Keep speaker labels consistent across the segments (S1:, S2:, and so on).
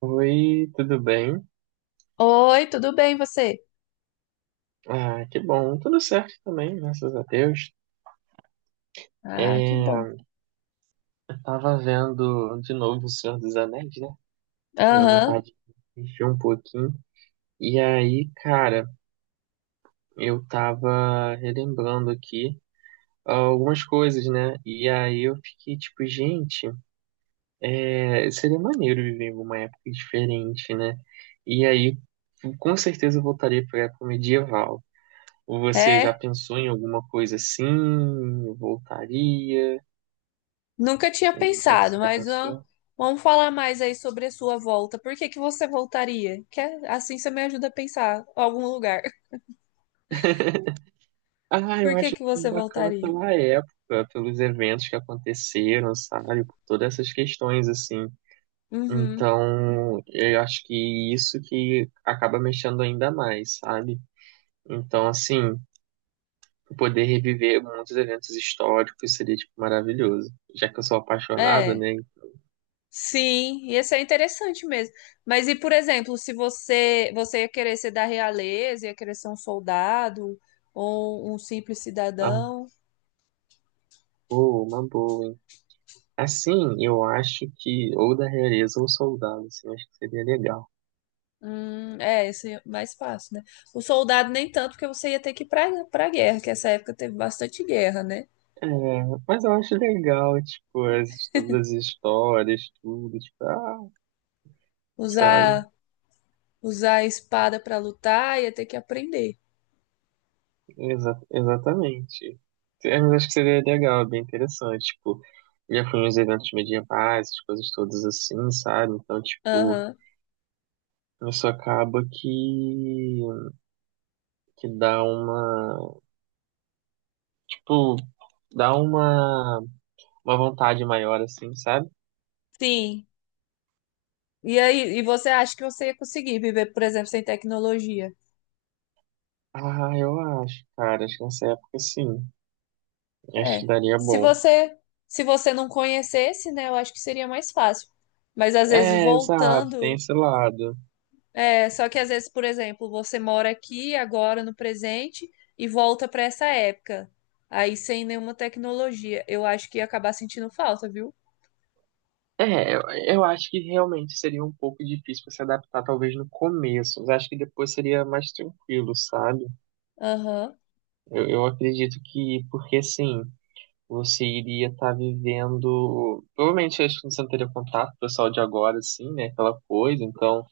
S1: Oi, tudo bem?
S2: Oi, tudo bem você?
S1: Ah, que bom, tudo certo também, graças a Deus.
S2: Ah, que bom.
S1: É, tava vendo de novo O Senhor dos Anéis, né? Deu
S2: Aham,
S1: vontade de assistir um pouquinho. E aí, cara, eu tava relembrando aqui algumas coisas, né? E aí eu fiquei tipo, gente, seria maneiro viver em uma época diferente, né? E aí, com certeza eu voltaria pra época medieval. Ou você já
S2: é.
S1: pensou em alguma coisa assim? Eu voltaria?
S2: Nunca tinha
S1: Alguma coisa que
S2: pensado,
S1: você já
S2: mas ó,
S1: pensou?
S2: vamos falar mais aí sobre a sua volta. Por que que você voltaria? Assim você me ajuda a pensar algum lugar.
S1: Ah, eu
S2: Por que
S1: acho
S2: que você
S1: bacana
S2: voltaria?
S1: pela época, pelos eventos que aconteceram, sabe? Por todas essas questões, assim.
S2: Uhum.
S1: Então, eu acho que isso que acaba mexendo ainda mais, sabe? Então, assim, poder reviver muitos eventos históricos seria, tipo, maravilhoso. Já que eu sou apaixonado,
S2: É.
S1: né?
S2: Sim, ia ser interessante mesmo. Mas e, por exemplo, se você ia querer ser da realeza, ia querer ser um soldado ou um simples
S1: Ah,
S2: cidadão?
S1: boa, uma boa, hein? Assim, eu acho que ou da realeza ou soldado, assim, eu acho que seria legal.
S2: É, esse é mais fácil, né? O soldado nem tanto, porque você ia ter que ir pra guerra, que essa época teve bastante guerra, né?
S1: É, mas eu acho legal, tipo, as, todas as histórias, tudo, tipo, ah, sabe?
S2: Usar, usar a espada pra lutar, ia ter que aprender.
S1: Exatamente. É, mas acho que seria legal, é bem interessante, tipo, já fui nos eventos medievais, essas coisas todas assim, sabe? Então, tipo,
S2: Aham.
S1: isso acaba que dá uma, tipo, dá uma vontade maior, assim, sabe?
S2: Sim. E aí, e você acha que você ia conseguir viver, por exemplo, sem tecnologia?
S1: Ah, eu acho, cara. Acho que nessa época sim. Acho que
S2: É.
S1: daria
S2: Se
S1: bom.
S2: você, se você não conhecesse, né, eu acho que seria mais fácil. Mas às vezes
S1: É, exato, tem
S2: voltando.
S1: esse lado.
S2: É, só que às vezes, por exemplo, você mora aqui agora no presente e volta para essa época. Aí sem nenhuma tecnologia. Eu acho que ia acabar sentindo falta, viu?
S1: É, eu acho que realmente seria um pouco difícil pra se adaptar, talvez no começo, mas acho que depois seria mais tranquilo, sabe?
S2: Aham.
S1: Eu acredito que, porque assim, você iria estar vivendo. Provavelmente acho que você não teria contato com o pessoal de agora, assim, né? Aquela coisa, então.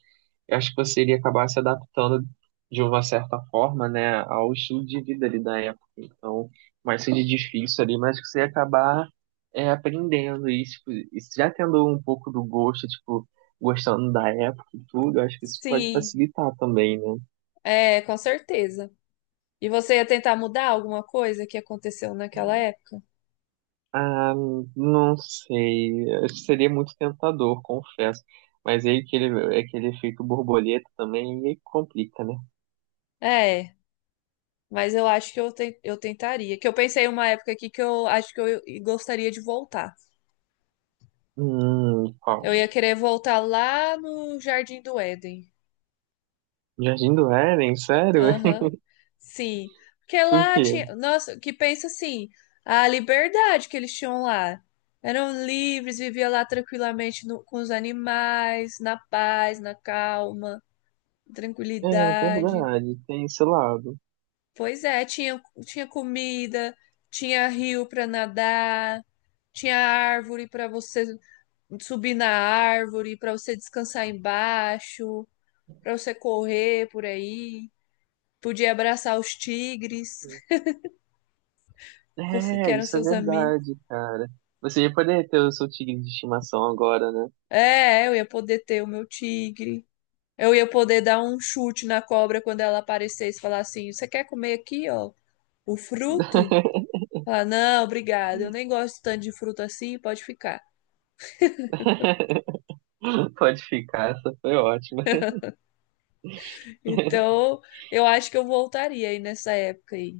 S1: Eu acho que você iria acabar se adaptando de uma certa forma, né, ao estilo de vida ali da época. Então, mais seja difícil ali, mas que você ia acabar aprendendo e, tipo, e já tendo um pouco do gosto, tipo, gostando da época e tudo, eu acho que isso pode
S2: Sim,
S1: facilitar também, né?
S2: é, com certeza. E você ia tentar mudar alguma coisa que aconteceu naquela época?
S1: Ah, não sei, acho que seria muito tentador, confesso. Mas aí aquele efeito borboleta também, e aí complica, né?
S2: É, mas eu acho que eu tentaria. Que eu pensei em uma época aqui que eu acho que eu gostaria de voltar.
S1: Qual?
S2: Eu ia querer voltar lá no Jardim do Éden.
S1: Jardim do Éden, sério?
S2: Aham, sim. Porque
S1: Por
S2: lá
S1: quê?
S2: tinha. Nossa, que pensa assim, a liberdade que eles tinham lá. Eram livres, viviam lá tranquilamente com os animais, na paz, na calma,
S1: É
S2: tranquilidade.
S1: verdade, tem esse lado.
S2: Pois é, tinha comida, tinha rio para nadar, tinha árvore para você subir na árvore, para você descansar embaixo, para você correr por aí. Podia abraçar os tigres. Você que
S1: É,
S2: eram
S1: isso é
S2: seus amigos.
S1: verdade, cara. Você ia poder ter o seu tigre de estimação agora, né?
S2: É, eu ia poder ter o meu tigre. Eu ia poder dar um chute na cobra quando ela aparecesse e falar assim: "Você quer comer aqui, ó, o fruto?" Falar: "Não, obrigada, eu nem gosto tanto de fruto assim, pode ficar."
S1: Pode ficar, essa foi ótima.
S2: Então, eu acho que eu voltaria aí nessa época aí.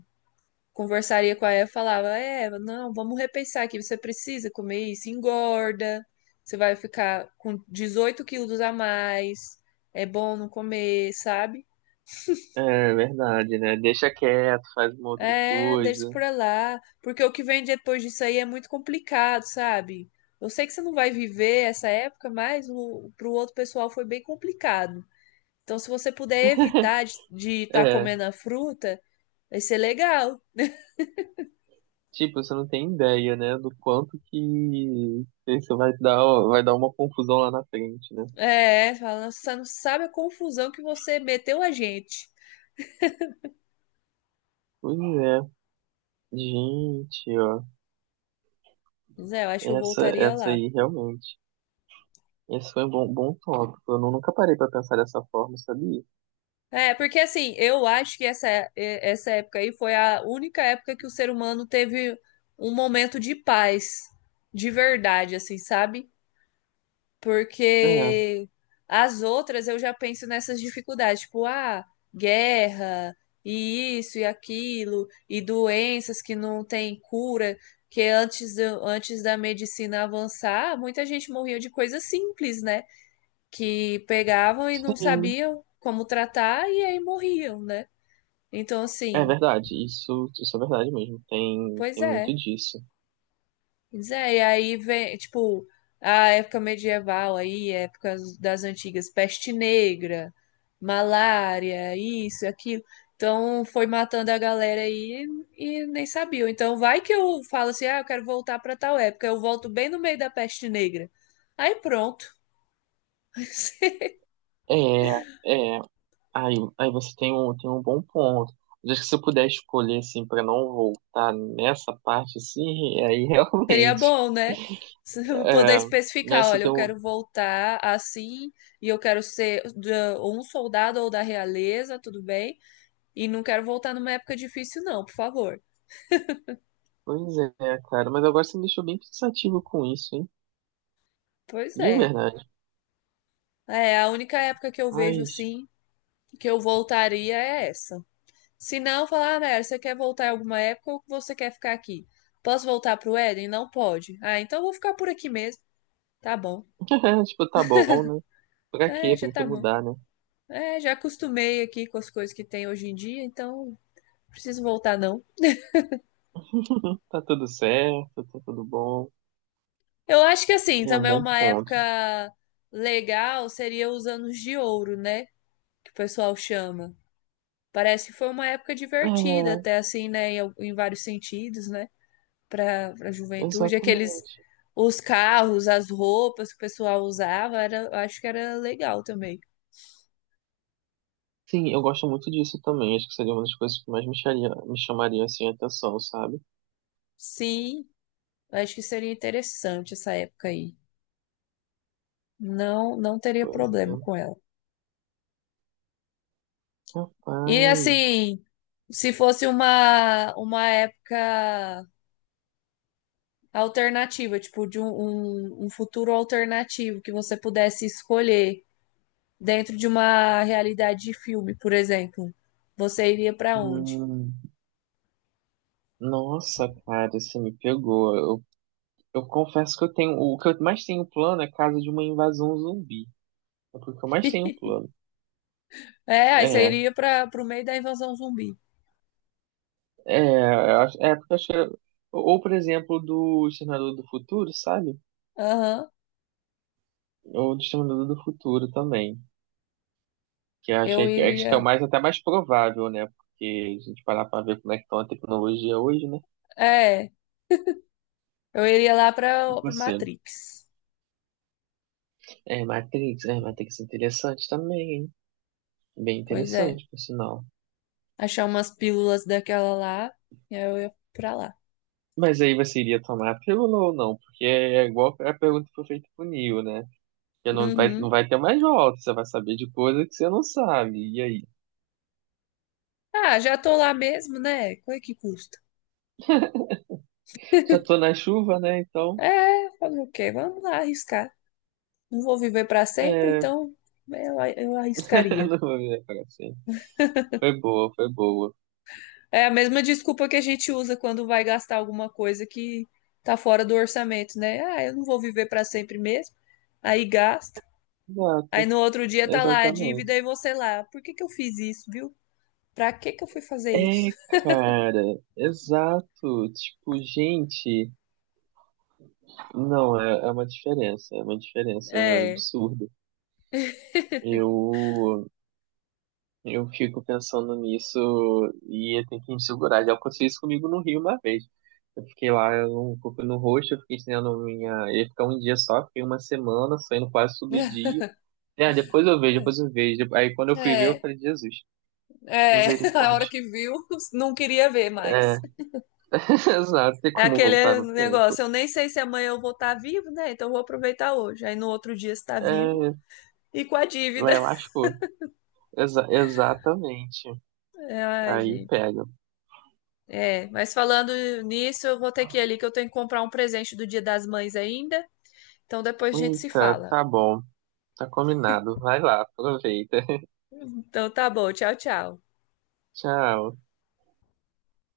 S2: Conversaria com a Eva, falava: "Eva, não, vamos repensar aqui, você precisa comer isso, engorda, você vai ficar com 18 quilos a mais, é bom não comer, sabe?"
S1: É verdade, né? Deixa quieto, faz uma outra
S2: É, deixa
S1: coisa.
S2: por lá, porque o que vem depois disso aí é muito complicado, sabe? Eu sei que você não vai viver essa época, mas o, pro outro pessoal foi bem complicado. Então, se você puder evitar de estar
S1: É,
S2: comendo a fruta, vai ser legal.
S1: tipo, você não tem ideia, né, do quanto que isso vai dar uma confusão lá na frente, né?
S2: É, fala, você não sabe a confusão que você meteu a gente.
S1: Pois é, gente, ó,
S2: Mas é, eu acho que eu
S1: essa,
S2: voltaria
S1: essa
S2: lá.
S1: aí realmente. Esse foi um bom, bom tópico. Eu nunca parei pra pensar dessa forma, sabia?
S2: É, porque assim, eu acho que essa época aí foi a única época que o ser humano teve um momento de paz, de verdade, assim, sabe?
S1: É,
S2: Porque as outras eu já penso nessas dificuldades, tipo, ah, guerra, e isso e aquilo, e doenças que não têm cura, que antes da medicina avançar, muita gente morria de coisas simples, né? Que pegavam e não
S1: sim,
S2: sabiam como tratar e aí morriam, né? Então,
S1: é
S2: assim,
S1: verdade. Isso é verdade mesmo. Tem,
S2: pois
S1: tem muito
S2: é.
S1: disso.
S2: Pois é, e aí vem, tipo, a época medieval aí, épocas das antigas, peste negra, malária, isso, aquilo. Então, foi matando a galera aí e nem sabia. Então, vai que eu falo assim: "Ah, eu quero voltar pra tal época." Eu volto bem no meio da peste negra. Aí, pronto.
S1: É, é. Aí você tem um bom ponto. Mas acho que se eu puder escolher, assim, pra não voltar nessa parte, assim, aí
S2: Seria
S1: realmente.
S2: bom, né? Se eu poder
S1: É, né,
S2: especificar,
S1: você
S2: olha, eu
S1: tem um.
S2: quero voltar assim e eu quero ser ou um soldado ou da realeza, tudo bem? E não quero voltar numa época difícil, não, por favor.
S1: Pois é, cara. Mas agora você me deixou bem pensativo com isso, hein?
S2: Pois
S1: E é
S2: é.
S1: verdade.
S2: É, a única época que eu vejo
S1: Mas,
S2: assim que eu voltaria é essa. Se não, falar: "Ah, Nayara, você quer voltar em alguma época ou você quer ficar aqui? Posso voltar pro Éden? Não pode. Ah, então eu vou ficar por aqui mesmo." Tá bom.
S1: tipo, tá bom, né? Pra
S2: É,
S1: quê?
S2: já
S1: Pra que
S2: tá bom.
S1: mudar, né?
S2: É, já acostumei aqui com as coisas que tem hoje em dia, então preciso voltar, não.
S1: Tá tudo certo, tá tudo bom.
S2: Eu acho que assim,
S1: É um
S2: também
S1: bom
S2: uma
S1: ponto.
S2: época legal seria os anos de ouro, né? Que o pessoal chama. Parece que foi uma época divertida,
S1: É,
S2: até assim, né? Em vários sentidos, né? Para a juventude. Aqueles,
S1: exatamente.
S2: os carros, as roupas que o pessoal usava, era, eu acho que era legal também.
S1: Sim, eu gosto muito disso também. Acho que seria uma das coisas que mais me chamaria assim a atenção, sabe?
S2: Sim, eu acho que seria interessante essa época aí. Não, não teria
S1: Pois é.
S2: problema com ela. E
S1: Rapaz.
S2: assim, se fosse uma época alternativa, tipo, de um futuro alternativo que você pudesse escolher dentro de uma realidade de filme, por exemplo, você iria pra onde?
S1: Hum, nossa, cara, você me pegou. Eu confesso que eu tenho. O que eu mais tenho plano é caso de uma invasão zumbi. É porque eu mais tenho plano.
S2: É, aí você
S1: É,
S2: iria para pro meio da invasão zumbi.
S1: eu acho. É porque eu acho que. Ou, por exemplo, do Exterminador do Futuro, sabe?
S2: Aham.
S1: Ou do Exterminador do Futuro também. Que eu
S2: Eu
S1: achei que, é, acho que é o
S2: iria.
S1: mais até mais provável, né? Porque a gente parar pra ver como é que tá a tecnologia hoje, né?
S2: É, eu iria lá
S1: E
S2: pra
S1: você?
S2: Matrix.
S1: É, Matrix, é, Matrix é interessante também, hein? Bem
S2: Pois é.
S1: interessante, por sinal.
S2: Achar umas pílulas daquela lá, e aí eu ia pra lá.
S1: Mas aí você iria tomar a pílula ou não? Porque é é igual a pergunta que foi feita pro Neo, né? Porque não vai, não
S2: Uhum.
S1: vai ter mais volta, você vai saber de coisa que você não sabe. E aí?
S2: Ah, já tô lá mesmo, né? Qual é que custa?
S1: Já tô na chuva, né? Então,
S2: É, fazer o quê? Vamos lá arriscar. Não vou viver para sempre,
S1: é...
S2: então é, eu arriscaria.
S1: não vou virar pra sempre. Foi boa.
S2: É a mesma desculpa que a gente usa quando vai gastar alguma coisa que tá fora do orçamento, né? Ah, eu não vou viver para sempre mesmo. Aí gasta. Aí
S1: Exato,
S2: no outro dia tá lá a dívida
S1: exatamente.
S2: e você lá. Por que que eu fiz isso, viu? Pra que que eu fui fazer isso?
S1: É, cara, exato. Tipo, gente, não, é uma diferença
S2: É.
S1: absurda. Eu, eu fico pensando nisso e eu tenho que me segurar. Já aconteceu isso comigo no Rio uma vez. Eu fiquei lá um pouco no roxo, eu fiquei estendendo minha. Eu ia ficar um dia só, fiquei uma semana saindo quase todo dia. É, depois eu vejo. Aí quando eu fui ver, eu
S2: É,
S1: falei, Jesus,
S2: é, a hora
S1: misericórdia.
S2: que viu, não queria ver
S1: É,
S2: mais.
S1: exato, tem
S2: É
S1: como voltar
S2: aquele
S1: no tempo.
S2: negócio, eu nem sei se amanhã eu vou estar vivo, né? Então eu vou aproveitar hoje. Aí no outro dia está vivo,
S1: É,
S2: e com a
S1: lá
S2: dívida.
S1: eu acho. Exatamente.
S2: É, ai,
S1: Aí
S2: gente.
S1: pega.
S2: É, mas falando nisso, eu vou ter que ir ali que eu tenho que comprar um presente do Dia das Mães ainda. Então depois a gente se
S1: Eita,
S2: fala.
S1: tá bom. Tá combinado. Vai lá, aproveita.
S2: Então tá bom, tchau, tchau.
S1: Tchau.